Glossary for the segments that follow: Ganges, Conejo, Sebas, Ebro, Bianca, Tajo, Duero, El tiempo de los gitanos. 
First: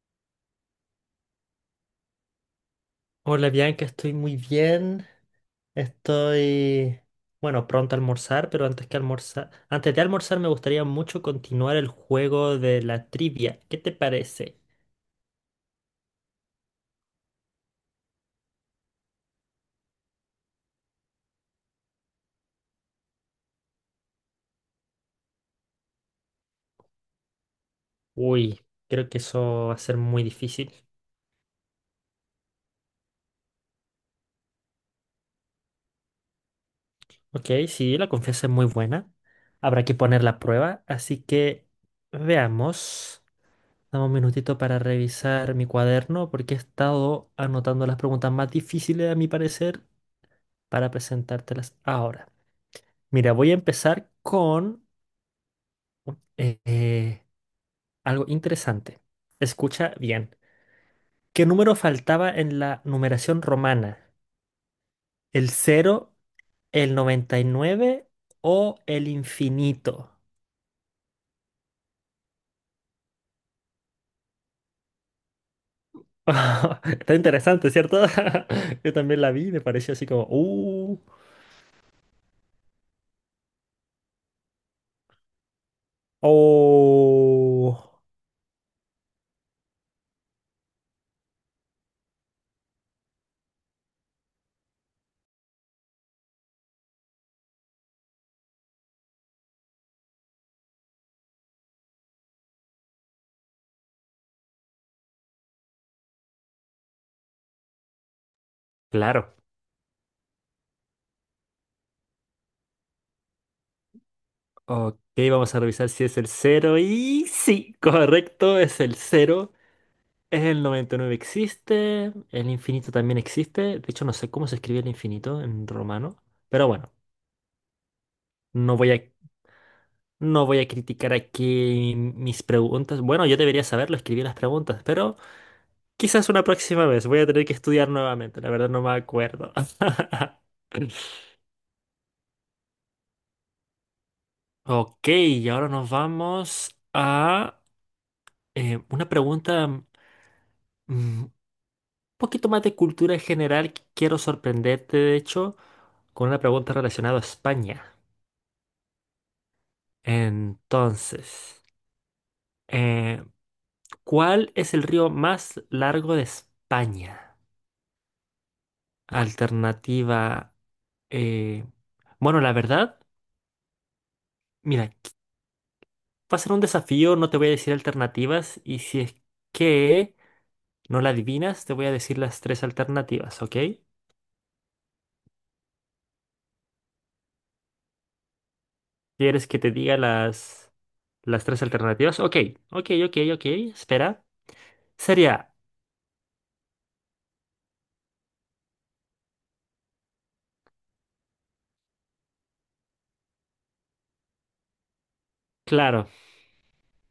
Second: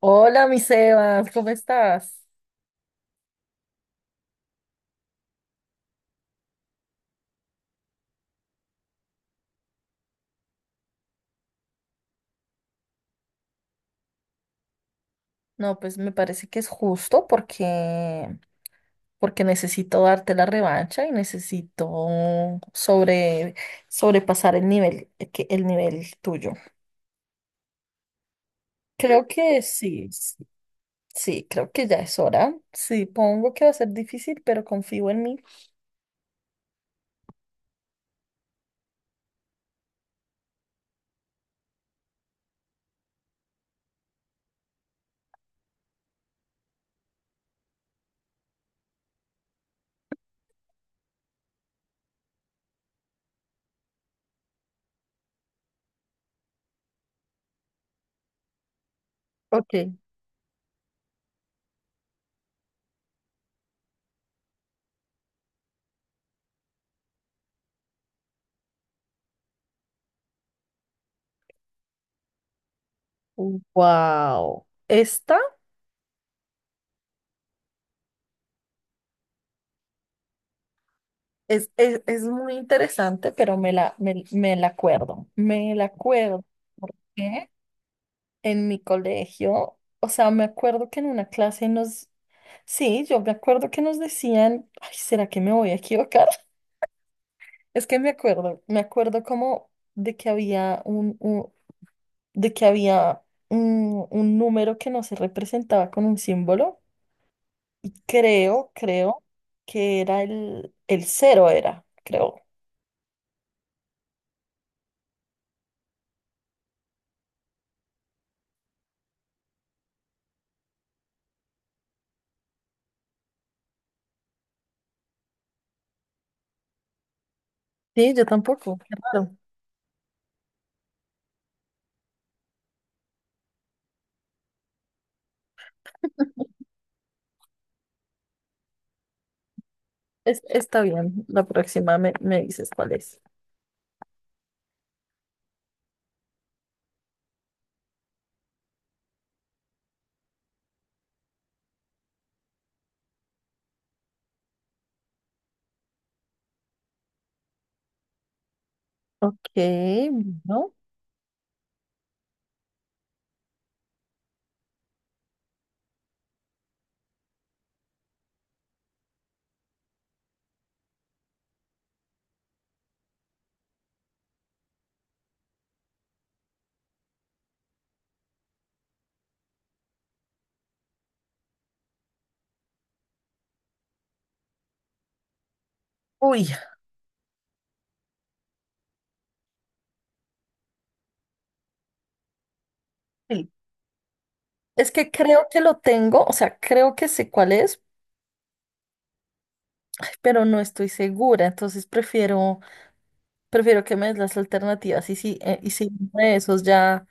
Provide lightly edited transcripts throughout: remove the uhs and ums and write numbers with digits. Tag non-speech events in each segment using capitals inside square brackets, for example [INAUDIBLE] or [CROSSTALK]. Hola, mi Sebas, ¿cómo estás? Hola Bianca, estoy muy bien. Estoy, bueno, Pronto a almorzar, pero antes que almorzar, antes de almorzar me gustaría mucho continuar el juego de la trivia. ¿Qué te parece? No, pues me parece que es justo porque necesito darte la revancha y necesito sobre, sobrepasar el nivel, el nivel tuyo. Uy, creo que Creo que eso va a ser sí, muy sí, difícil. sí, creo que ya es hora. Sí, pongo que va a ser difícil, pero confío en mí. Ok, sí, la confianza es muy buena. Habrá que poner la prueba, así que veamos. Dame un minutito para revisar mi cuaderno porque he estado anotando las preguntas más difíciles a mi parecer para presentártelas ahora. Mira, voy a empezar con eh, eh, algo interesante. Ok, Escucha bien. ¿Qué número faltaba en la numeración romana? ¿El cero, el 99 o el infinito? wow. Esta [LAUGHS] Está interesante, ¿cierto? [LAUGHS] Yo también la vi, me pareció así como es muy interesante, pero me la acuerdo. Me la acuerdo. ¿Por qué? oh. En mi colegio, o sea, me acuerdo que en una clase sí, yo me acuerdo que nos decían, ay, ¿será que me voy a equivocar? [LAUGHS] Es que me acuerdo como de que había de que había un número que no se representaba con un símbolo y creo Claro. que era el cero era, creo. Ok, vamos a revisar si es el cero. Y sí, correcto, es el cero. El 99 existe, el infinito también existe. De hecho, no sé cómo se escribe el infinito en romano. Pero bueno, Sí, yo no tampoco. voy Qué a, raro. no voy a criticar aquí mis preguntas. Bueno, yo debería saberlo, escribí las preguntas, pero quizás una próxima vez. Voy a tener que estudiar nuevamente. La verdad no me acuerdo. [LAUGHS] Está bien, la próxima me dices cuál es. Ok, y ahora nos vamos a una pregunta un poquito más de cultura general. Quiero sorprenderte, de hecho, con una pregunta relacionada a España. Ok, bueno. Entonces, eh, ¿cuál es el río más largo de España? Alternativa, eh, bueno, la verdad, mira, va a ser un desafío, no te voy a decir alternativas y si es que no la adivinas, te voy a decir las tres alternativas, ¿ok? Uy, ¿Quieres que te diga las tres alternativas? Ok, ok, sí. espera. Es que creo Sería, que lo tengo, o sea, creo que sé cuál es, ay, pero no estoy segura, entonces prefiero que me des las alternativas y si claro, uno de esos ya,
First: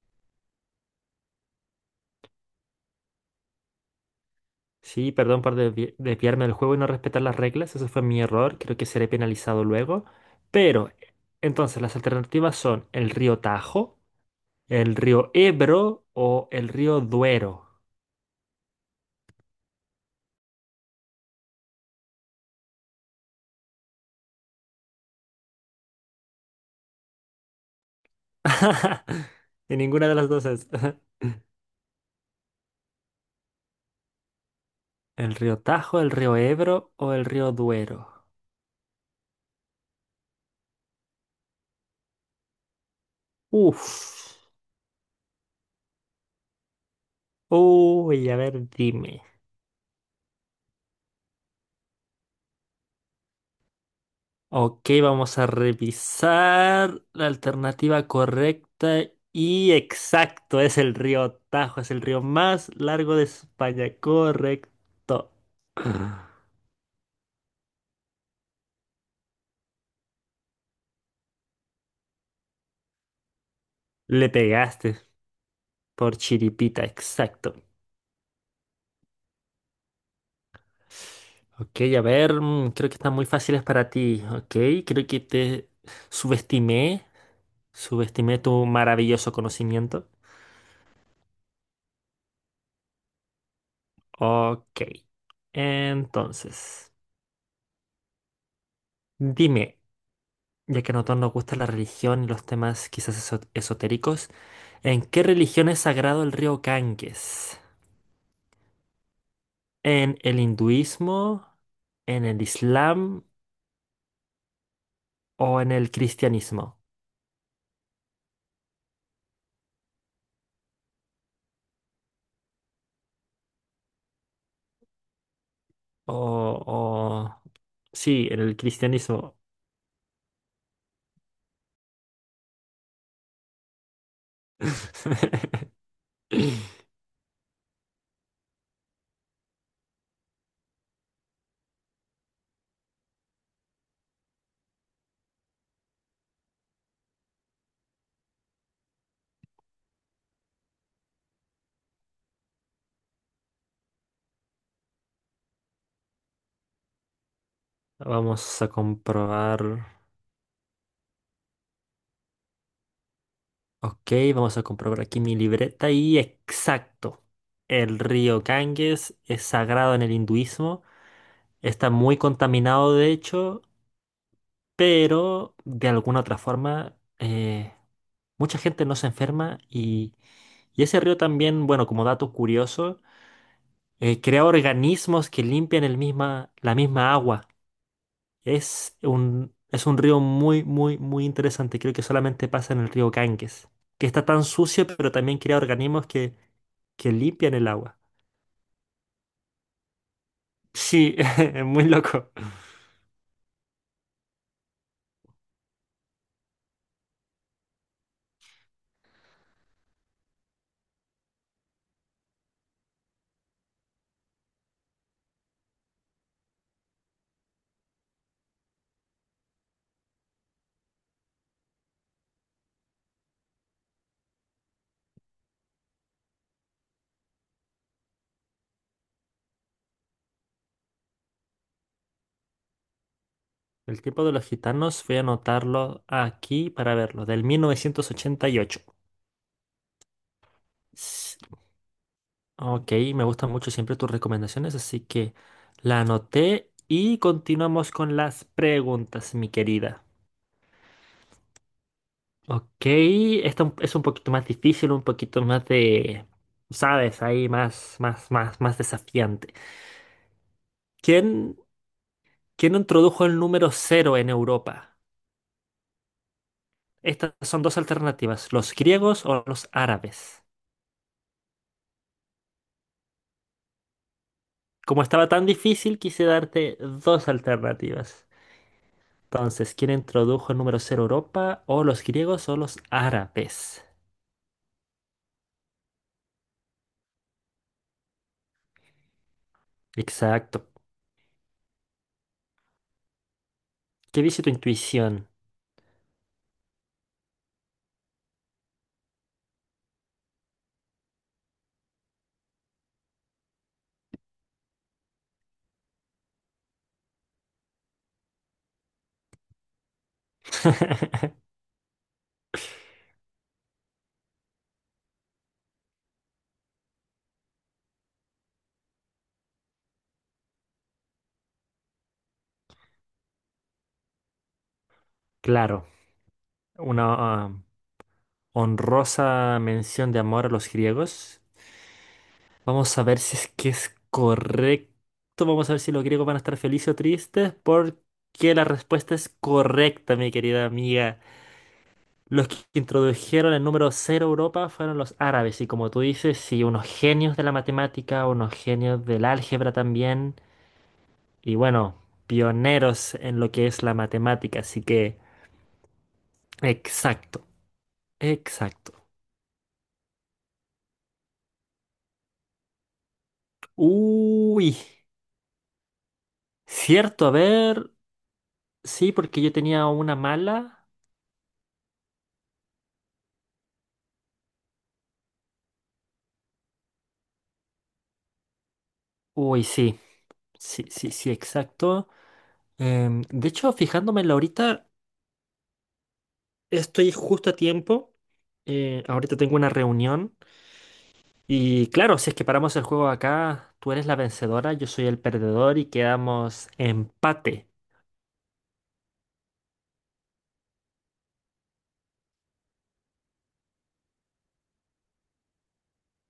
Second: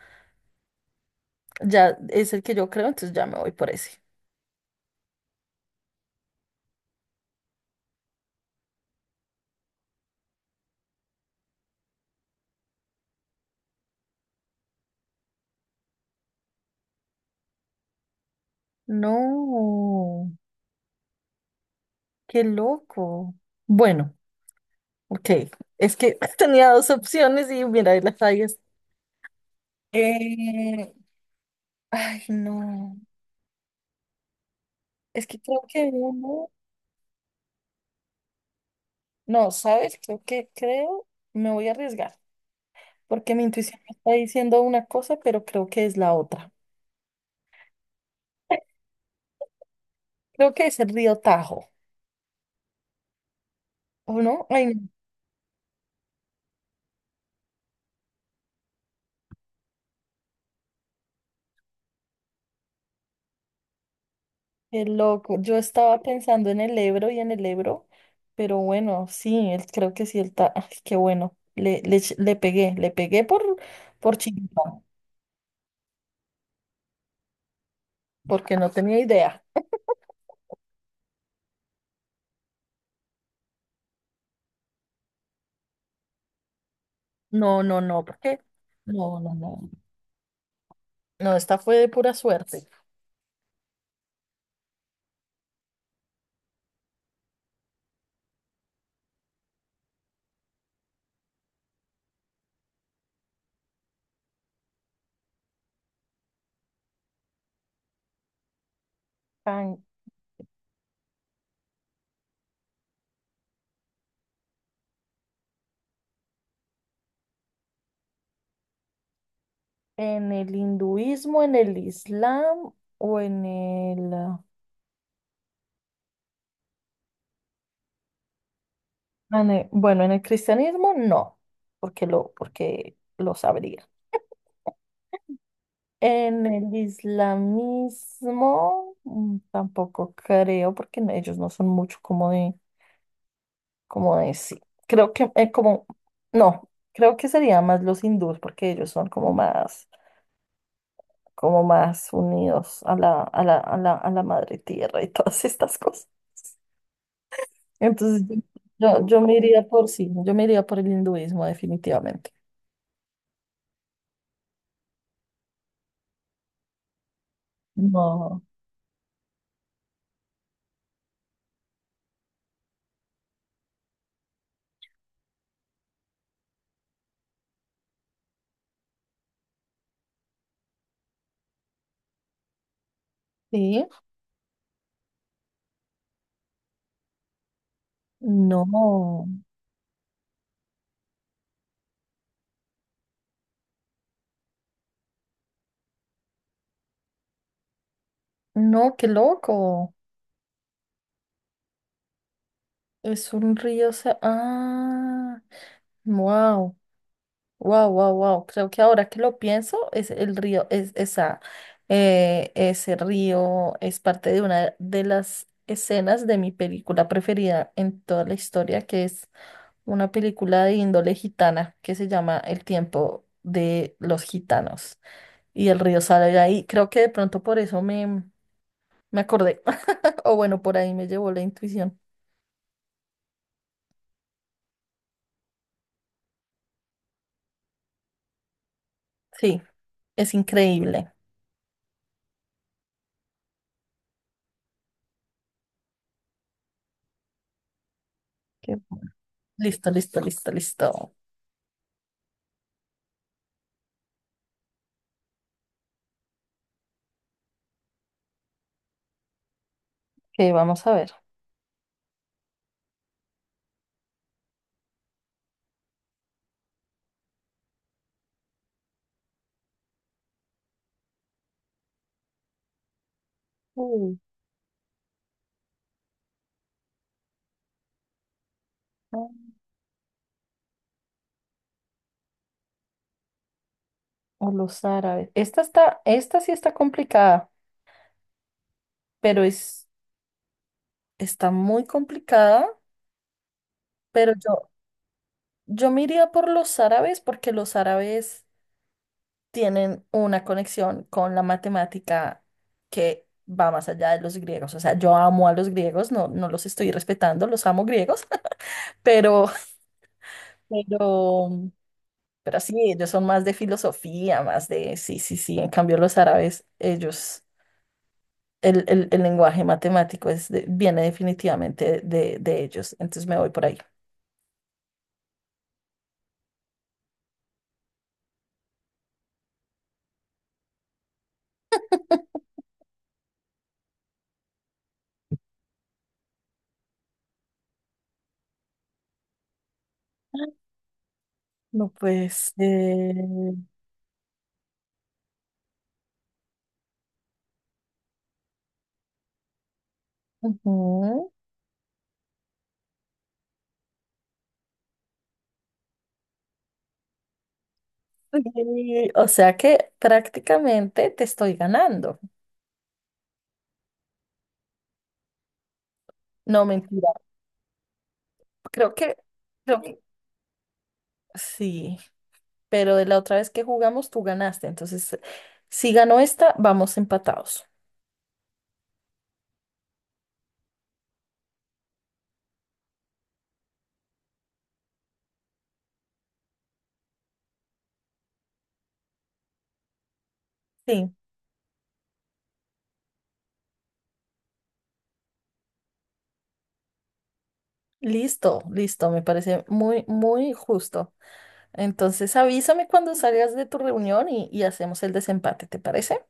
ya es el que yo creo, entonces ya me voy por ese. sí, perdón por desviarme del juego y no respetar las reglas, eso fue mi error, creo que seré penalizado luego. Pero, entonces, las alternativas son el río Tajo, el río Ebro o el río Duero. No. Qué loco. Bueno, ok. Es que [LAUGHS] tenía dos opciones y mira, ahí las fallas. [LAUGHS] Y ninguna de las dos es. Eh, [LAUGHS] Ay, no. Es ¿El que río creo que Tajo, el río uno, Ebro o el río Duero? no, ¿sabes? Me voy a arriesgar, porque mi intuición me está Uf. diciendo una cosa, pero creo que es la otra. Uy, a ver, dime. Creo que es el río Tajo, ¿o no? Ay, Ok, no, vamos a revisar la alternativa correcta y exacto, es el río Tajo, es el río más largo de España, qué correcto. loco. Yo estaba pensando en el Ebro y en el Ebro, pero bueno, sí, creo que sí, el Tajo. Ay, qué bueno. Le pegué, le pegué por Le chiquita. pegaste por chiripita, exacto. Porque no tenía idea. Ok, a ver, mm, creo que están muy fáciles para ti, ok, creo que te subestimé, No, no, no, porque subestimé tu no, maravilloso no, no. conocimiento. No, esta fue de pura suerte. Ok, entonces, dime. Ya que a nosotros nos gusta la religión y los temas quizás esotéricos, ¿en qué religión es sagrado el río Ganges? Tan- ¿En el hinduismo, en el islam o en el cristianismo? En el hinduismo, en el islam o en el, ah, O, o... sí, en el cristianismo. en el- bueno, en el cristianismo no, porque lo sabría. [LAUGHS] En el islamismo tampoco creo, porque ellos no son mucho como de, sí. Creo que como, no, creo que serían más los hindúes, porque ellos son como más unidos a la madre tierra y [LAUGHS] todas estas cosas. Entonces, Vamos a yo, yo yo me comprobar. iría por sí, yo me iría por el hinduismo definitivamente. Ok, vamos a comprobar aquí mi libreta y exacto. El No. río Ganges es sagrado en el hinduismo. Está muy contaminado, de hecho, pero de alguna otra forma mucha gente no se enferma y ese río también, bueno, como dato curioso, Sí, crea organismos que limpian el misma, la misma agua. No, Es un río muy, muy, muy interesante. Creo que solamente pasa en el río Ganges, que está tan sucio, pero también crea organismos que limpian el agua. no, qué loco. Sí, [LAUGHS] es muy loco. Es un río, wow. Wow, wow, wow. Creo que ahora que lo pienso, es el río, es esa, ese río es parte de una de las escenas de mi película preferida en toda la historia, que es una película de índole gitana que se llama El tiempo de los gitanos. Y el río sale de ahí. Creo que de pronto por eso me acordé. [LAUGHS] O bueno, por ahí me llevó la intuición. El tiempo de los gitanos, voy a anotarlo aquí para verlo, del 1988. Sí, es increíble. Ok, me gustan mucho siempre tus recomendaciones, así que la anoté y continuamos con las Qué bu- preguntas, mi Listo, querida. listo, listo, listo. Ok, esta es un poquito más difícil, un poquito más de, sabes, ahí más desafiante. Ok, vamos a ver. ¿Quién, ¿quién introdujo el número cero en Europa? Estas son dos alternativas, los griegos o los árabes. Como estaba tan difícil, quise darte dos alternativas. Bueno. Entonces, ¿quién introdujo el número cero a Europa? ¿O los griegos o los árabes? O los árabes. Esta sí está complicada, pero es, Exacto. está muy complicada, ¿Qué pero dice tu yo, intuición? yo me iría por los árabes porque los árabes tienen una conexión con la matemática que va más allá de los griegos. O sea, yo amo a los griegos, no, no los estoy respetando, los amo griegos, [LAUGHS] pero, pero, [LAUGHS] pero sí, ellos son más de filosofía, sí, sí, sí. En cambio, los árabes, ellos el lenguaje matemático viene definitivamente de ellos. Entonces me voy por ahí. Claro, una ah, honrosa mención de amor a los griegos. Vamos a ver si es que es correcto. Vamos a ver si los griegos van a estar felices o tristes, porque la respuesta es correcta, mi querida amiga. No, Los pues, que introdujeron el número cero a Europa fueron los árabes, y como tú dices, sí, unos genios de la matemática, unos genios del álgebra también, ujú. y bueno, pioneros en lo que es la matemática, así que exacto, exacto. Y, o sea que prácticamente te estoy ganando. Uy, No, mentira. cierto, a ver, Creo sí, que, porque yo creo tenía que una mala. sí, pero de la otra vez que jugamos tú ganaste. Entonces, si ganó esta, vamos empatados. Uy, sí, sí, sí, exacto. De hecho, fijándome en la ahorita, estoy justo a tiempo. Ahorita tengo una reunión. Sí, Y claro, si es que paramos el juego acá, tú eres la vencedora, yo soy el perdedor y quedamos empate. listo, listo. Me parece muy, muy justo. Entonces, avísame cuando salgas de tu reunión y hacemos el desempate, ¿te parece?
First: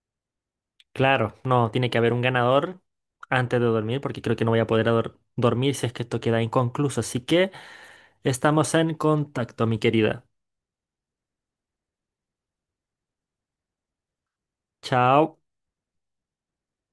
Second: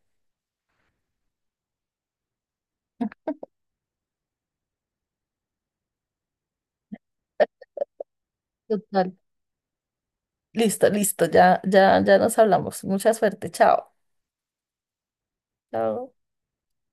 Claro, no, tiene que haber un ganador antes de dormir porque creo que no voy a poder dormir si es que esto queda inconcluso. Así que estamos en Total. contacto, mi querida. Listo, listo, ya, ya, ya nos hablamos. Mucha suerte, chao. Chao. Chao.